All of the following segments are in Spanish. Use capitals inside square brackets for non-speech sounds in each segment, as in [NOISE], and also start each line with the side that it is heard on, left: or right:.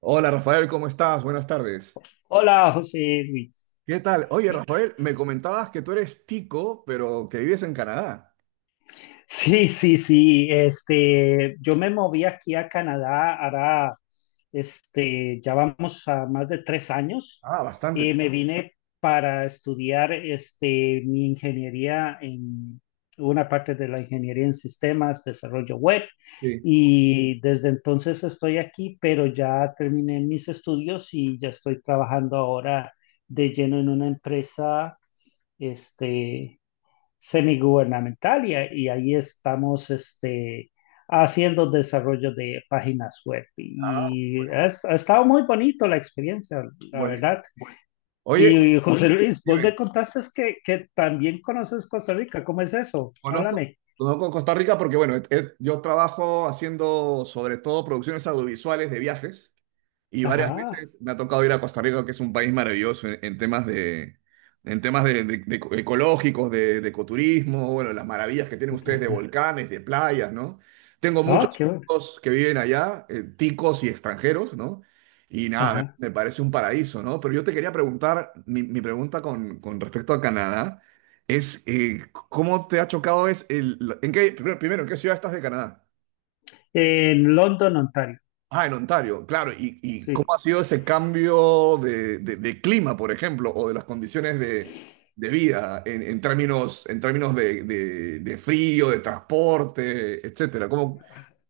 right: Hola Rafael, ¿cómo estás? Buenas tardes.
left: Hola, José Luis.
right: ¿Qué tal? Oye, Rafael, me comentabas que tú eres tico. Pero que vives en Canadá.
left: Sí, sí, sí. Yo me moví aquí a Canadá, ahora, ya vamos a más de 3 años
right: Ah, bastante.
left: y me vine para estudiar, mi ingeniería en una parte de la ingeniería en sistemas, desarrollo web,
right: Sí.
left: y desde entonces estoy aquí, pero ya terminé mis estudios y ya estoy trabajando ahora de lleno en una empresa, este semigubernamental, y ahí estamos, haciendo desarrollo de páginas web.
right: Ah,
left: Y
right: buenísimo.
left: ha estado muy bonito la experiencia, la
right: Buenísimo.
left: verdad.
right: Oye,
left: Y, José Oye, Luis, vos
right: dime,
left: me contaste que, también conoces Costa Rica. ¿Cómo es eso?
right: conozco.
left: Háblame.
right: Conozco Costa Rica porque, bueno, yo trabajo haciendo sobre todo producciones audiovisuales de viajes. Y varias
left: Ajá.
right: veces me ha tocado ir a Costa Rica, que es un país maravilloso en temas de, en temas de, de ecológicos, de ecoturismo, bueno, las maravillas que tienen ustedes de volcanes, de playas, ¿no? Tengo
left: Ah,
right: muchos
left: qué bueno.
right: amigos que viven allá, ticos y extranjeros, ¿no? Y nada,
left: Ajá.
right: me parece un paraíso, ¿no? Pero yo te quería preguntar, mi pregunta con respecto a Canadá es, ¿cómo te ha chocado es el, en qué, primero, ¿en qué ciudad estás de Canadá?
left: En London, Ontario.
right: Ah, en Ontario, claro. Y cómo
left: Sí.
right: ha sido ese cambio de, de clima, por ejemplo, o de las condiciones de vida en términos de, de frío, de transporte, etcétera? ¿Cómo,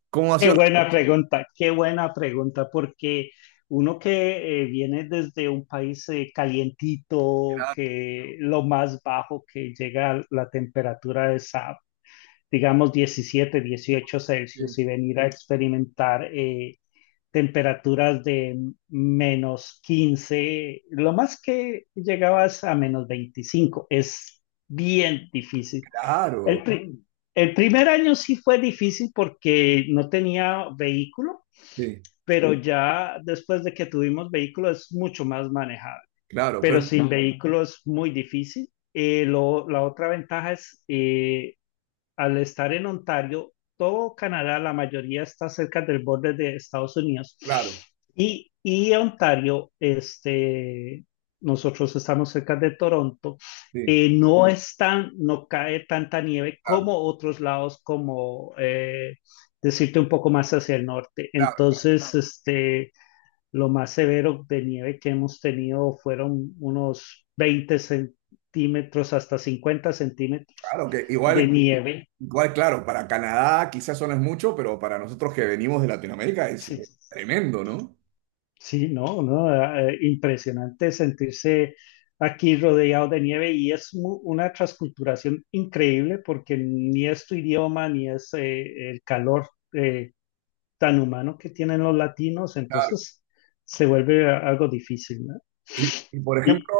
right: cómo ha sido la...
left: Qué buena pregunta, porque uno que, viene desde un país, calientito,
right: Claro,
left: que lo más bajo que llega a la temperatura es a, digamos, diecisiete, dieciocho
right: sí,
left: Celsius y venir a experimentar, temperaturas de -15, lo más que llegabas a -25, es bien difícil. El,
right: claro,
left: pri- el primer año sí fue difícil porque no tenía vehículo,
right: sí,
left: pero sí, ya después de que tuvimos vehículo es mucho más manejable.
right: claro,
left: Pero
right: pero,
left: sin, ah, vehículo es muy difícil. La otra ventaja es, al estar en Ontario, todo Canadá, la mayoría está cerca del borde de Estados Unidos.
right: claro,
left: Y Ontario, nosotros estamos cerca de Toronto,
right: sí,
left: no es tan, no cae tanta nieve
right: claro,
left: como otros lados, como, decirte un poco más hacia el norte.
right: claro,
left: Entonces, lo más severo de nieve que hemos tenido fueron unos 20 centímetros hasta 50 centímetros
right: claro, que
left: de
right: igual,
left: nieve.
right: igual, claro, para Canadá quizás eso no es mucho, pero para nosotros que venimos de Latinoamérica
left: Sí,
right: es tremendo, ¿no?
left: sí, no, no, impresionante sentirse aquí rodeado de nieve, y es una transculturación increíble porque ni es tu idioma, ni es, el calor, tan humano que tienen los latinos.
right: Claro.
left: Entonces se vuelve algo difícil, ¿no?
right: Y, por
left: Y,
right: ejemplo,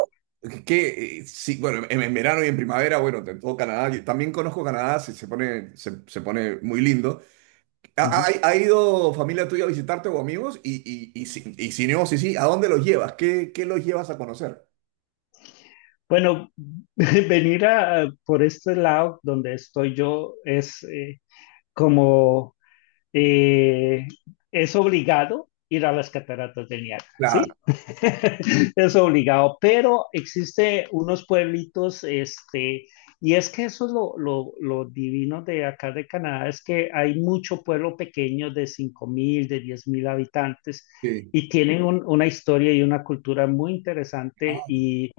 right: que sí, bueno, en verano y en primavera, bueno, en todo Canadá, yo también conozco Canadá, se pone, se pone muy lindo. ¿Ha,
left: ujú,
right: ha ido familia tuya a visitarte o amigos? Y si no, sí, sí, ¿a dónde los llevas? ¿Qué, qué los llevas a conocer?
left: bueno, [LAUGHS] venir por este lado donde estoy yo es, como, eh, es obligado ir a las cataratas del Niágara,
right: Claro,
left: ¿sí? [LAUGHS] Es obligado, pero existe unos pueblitos, y es que eso es lo divino de acá de Canadá, es que hay mucho pueblo pequeño de 5000, de 10.000 habitantes,
right: sí.
left: y tienen una historia y una cultura muy interesante.
right: Ah,
left: Y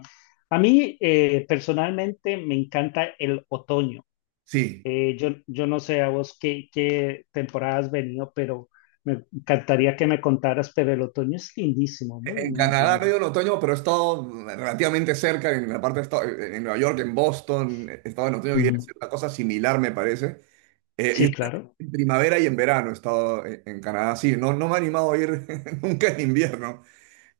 left: a mí, personalmente me encanta el otoño.
right: sí.
left: Yo no sé a vos qué, temporada has venido, pero me encantaría que me contaras, pero el otoño es lindísimo, muy,
right: En
left: muy
right: Canadá
left: lindo.
right: medio en otoño, pero he estado relativamente cerca, en la parte de en Nueva York, en Boston, he estado en otoño y
left: Mm,
right: es una cosa similar, me parece. Yo
left: sí, claro.
right: en primavera y en verano he estado en Canadá, sí, no, no me he animado a ir [LAUGHS] nunca en invierno.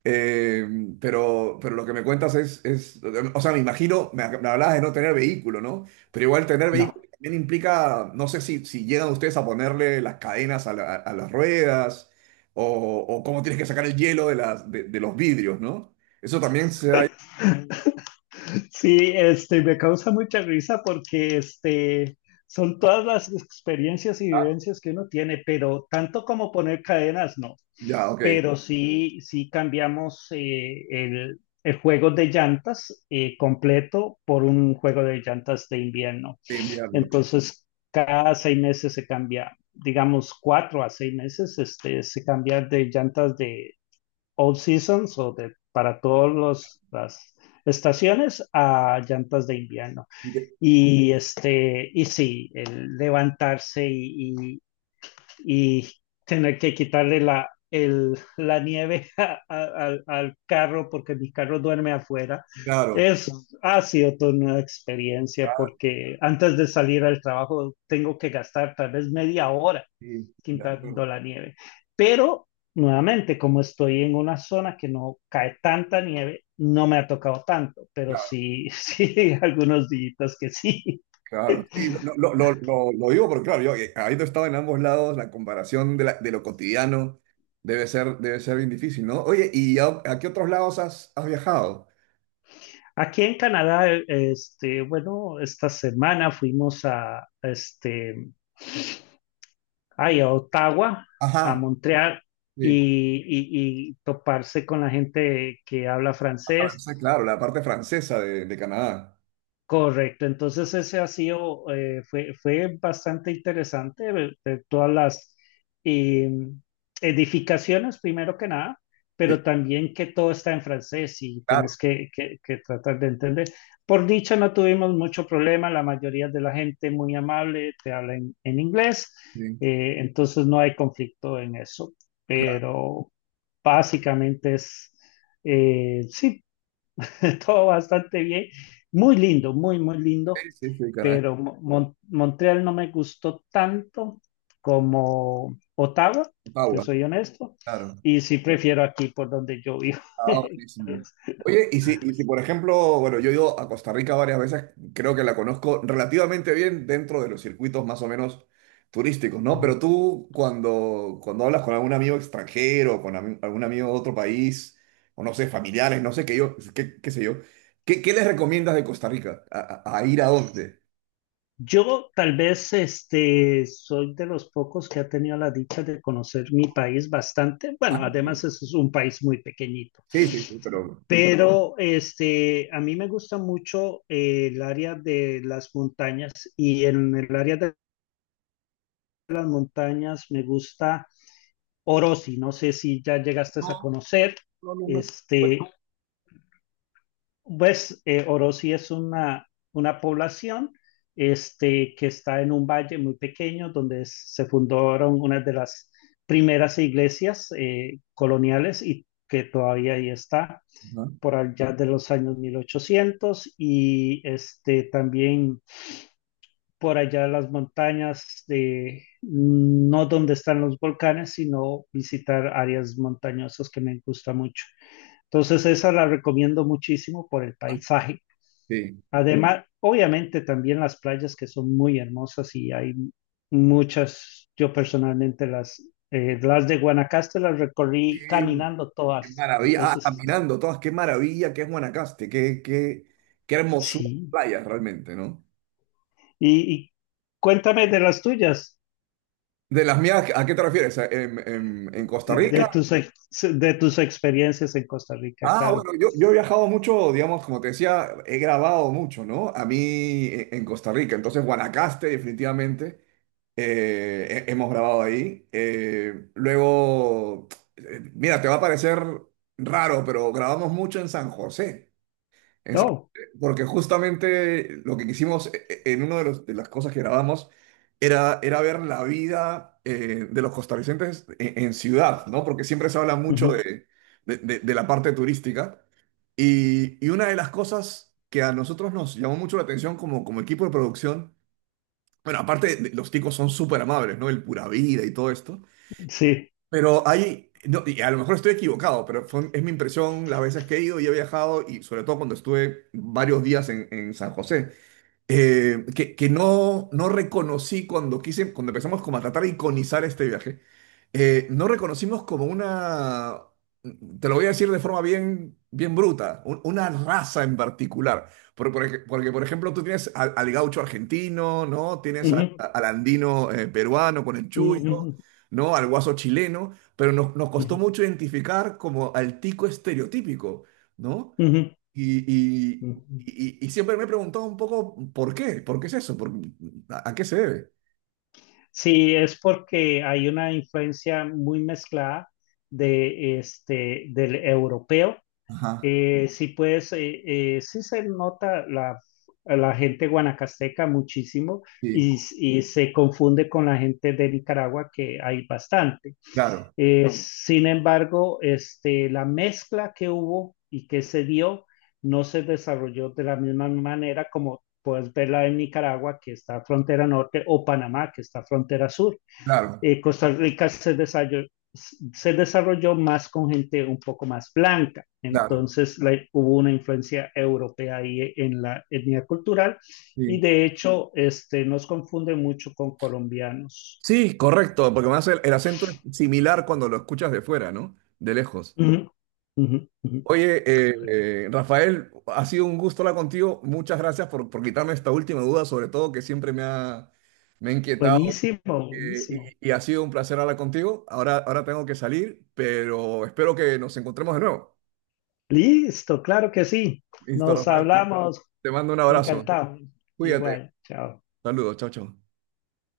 right: Eh, pero lo que me cuentas es, o sea, me imagino, me hablabas de no tener vehículo, ¿no? Pero igual tener vehículo
left: No.
right: también implica, no sé si, si llegan ustedes a ponerle las cadenas a, a las ruedas o cómo tienes que sacar el hielo de, las, de los vidrios, ¿no? Eso también se da...
left: [LAUGHS] Sí, me causa mucha risa porque, son todas las experiencias y
right: Ah,
left: vivencias que uno tiene, pero tanto como poner cadenas, no.
right: ya, ok,
left: Pero sí, sí cambiamos, el juego de llantas, completo, por un juego de llantas de invierno.
right: sí, invierno.
left: Entonces, cada 6 meses se cambia, digamos, 4 a 6 meses, se cambia de llantas de all seasons o de para todas las estaciones a llantas de invierno.
right: Y que-
left: Y sí, el levantarse y, y tener que quitarle la nieve [LAUGHS] al carro, porque mi carro duerme afuera.
right: Claro,
left: Es, ha sido toda una experiencia,
right: claro,
left: porque antes de salir al trabajo tengo que gastar tal vez media hora
right: sí, de acuerdo.
left: quitando la nieve. Pero nuevamente, como estoy en una zona que no cae tanta nieve, no me ha tocado tanto, pero sí, sí, [LAUGHS] algunos días que sí.
right: Claro, sí, no,
left: [LAUGHS]
right: no, lo, digo porque, claro, yo habiendo estado en ambos lados, la comparación de, de lo cotidiano debe ser bien difícil, ¿no? Oye, ¿y a qué otros lados has, has viajado?
left: Aquí en Canadá, bueno, esta semana fuimos ay, a Ottawa, a
right: Ajá,
left: Montreal,
right: sí,
left: y toparse con la gente que habla
right: a
left: francés.
right: Francia, claro, la parte francesa de Canadá.
left: Correcto, entonces ese fue bastante interesante ver todas las, eh, edificaciones, primero que nada,
right: Sí,
left: pero también que todo está en francés y tenés
right: claro,
left: que tratar de entender. Por dicha, no tuvimos mucho problema, la mayoría de la gente muy amable te habla en inglés,
right: sí,
left: entonces no hay conflicto en eso, pero básicamente es, sí, [LAUGHS] todo bastante bien. Muy lindo, muy, muy lindo,
right: sí, sí, sí, Canadá,
left: pero Montreal no me gustó tanto como Ottawa, te
right: Ottawa,
left: soy honesto,
right: claro.
left: y sí prefiero aquí por donde yo vivo.
right: Ah,
left: [LAUGHS]
right: buenísimo. Oye, y si por ejemplo, bueno, yo he ido a Costa Rica varias veces, creo que la conozco relativamente bien dentro de los circuitos más o menos turísticos, ¿no? Pero tú cuando, cuando hablas con algún amigo extranjero, con algún amigo de otro país, o no sé, familiares, no sé qué yo, qué, qué sé yo, ¿qué, qué les recomiendas de Costa Rica? ¿A, a ir a dónde?
left: Yo tal vez, soy de los pocos que ha tenido la dicha de conocer mi país bastante. Bueno,
right: Ah, mira.
left: además es un país muy pequeñito,
right: Sí, sí, sí, pero...
left: pero, a mí me gusta mucho, el área de las montañas, y en el área de las montañas me gusta Orosi, no sé si ya llegaste a
right: No,
left: conocer.
right: no, no,
left: Este, pues, Orosi es una población, que está en un valle muy pequeño donde se fundaron una de las primeras iglesias, coloniales, y que todavía ahí está
right: no.
left: por allá de los años 1800, y, también por allá en las montañas no donde están los volcanes, sino visitar áreas montañosas que me gusta mucho. Entonces esa la recomiendo muchísimo por el
right: Ajá. Ah,
left: paisaje. Además, sí, obviamente también las playas, que son muy hermosas y hay muchas, yo personalmente las de Guanacaste las recorrí
right: sí.
left: caminando
right: Qué
left: todas.
right: maravilla. Ah,
left: Entonces, sí,
right: caminando todas, qué maravilla que es Guanacaste, qué, qué, qué hermosura de
left: sí.
right: playas realmente, ¿no?
left: Y cuéntame de las tuyas.
right: De las mías, ¿a qué te refieres? ¿En, en Costa
left: De
right: Rica?
left: tus, ex- de tus experiencias en Costa Rica,
right: Ah,
left: claro.
right: bueno, yo he viajado mucho, digamos, como te decía, he grabado mucho, ¿no? A mí en Costa Rica, entonces Guanacaste definitivamente, hemos grabado ahí. Luego, mira, te va a parecer raro, pero grabamos mucho en San José. Exacto,
left: Oh,
right: porque justamente lo que quisimos en una de, de las cosas que grabamos era, era ver la vida de los costarricenses en ciudad, ¿no? Porque siempre se habla mucho
left: ujú,
right: de, de la parte turística. Y una de las cosas que a nosotros nos llamó mucho la atención como, como equipo de producción, bueno, los ticos son súper amables, ¿no? El pura vida y todo esto.
left: sí,
right: Pero hay, no, y a lo mejor estoy equivocado, pero es mi impresión las veces que he ido y he viajado, y sobre todo cuando estuve varios días en San José que no, no reconocí cuando quise, cuando empezamos como a tratar de iconizar este viaje, no reconocimos como una, te lo voy a decir de forma bien, bien bruta, una raza en particular. Porque, por ejemplo, tú tienes al, al gaucho argentino, ¿no? Tienes a-
left: ujú,
right: al andino peruano con el chullo,
left: ujú,
right: ¿no? Al guaso chileno, pero nos, nos costó
left: ujú,
right: mucho identificar como al tico estereotípico, ¿no?
left: ujú,
right: Y, y,
left: ujú.
right: y siempre me he preguntado un poco por qué es eso, a qué se debe.
left: Sí, es porque hay una influencia muy mezclada de este del europeo.
right: Ajá,
left: Sí, pues, sí se nota la gente guanacasteca muchísimo,
right: sí,
left: y se confunde con la gente de Nicaragua, que hay bastante.
right: claro,
left: No, sin embargo, la mezcla que hubo y que se dio no se desarrolló de la misma manera como puedes verla en Nicaragua, que está frontera norte, o Panamá, que está frontera sur.
right: claro,
left: Costa Rica se desarrolló, más con gente un poco más blanca,
right: claro,
left: entonces hubo una influencia europea ahí en la etnia cultural, y
right: sí.
left: de hecho, nos confunde mucho con colombianos.
right: Sí, correcto, porque más el acento es similar cuando lo escuchas de fuera, ¿no? De lejos.
left: Ujú, ujú, ujú.
right: Oye, eh, Rafael, ha sido un gusto hablar contigo. Muchas gracias por quitarme esta última duda, sobre todo que siempre me ha inquietado
left: Buenísimo, buenísimo.
right: y ha sido un placer hablar contigo. Ahora, ahora tengo que salir, pero espero que nos encontremos de nuevo.
left: Listo, claro que sí.
right: Listo,
left: Nos
right: Rafael.
left: hablamos.
right: Te mando un abrazo.
left: Encantado.
right: Cuídate.
left: Igual, chao.
right: Saludos. Chao, chao.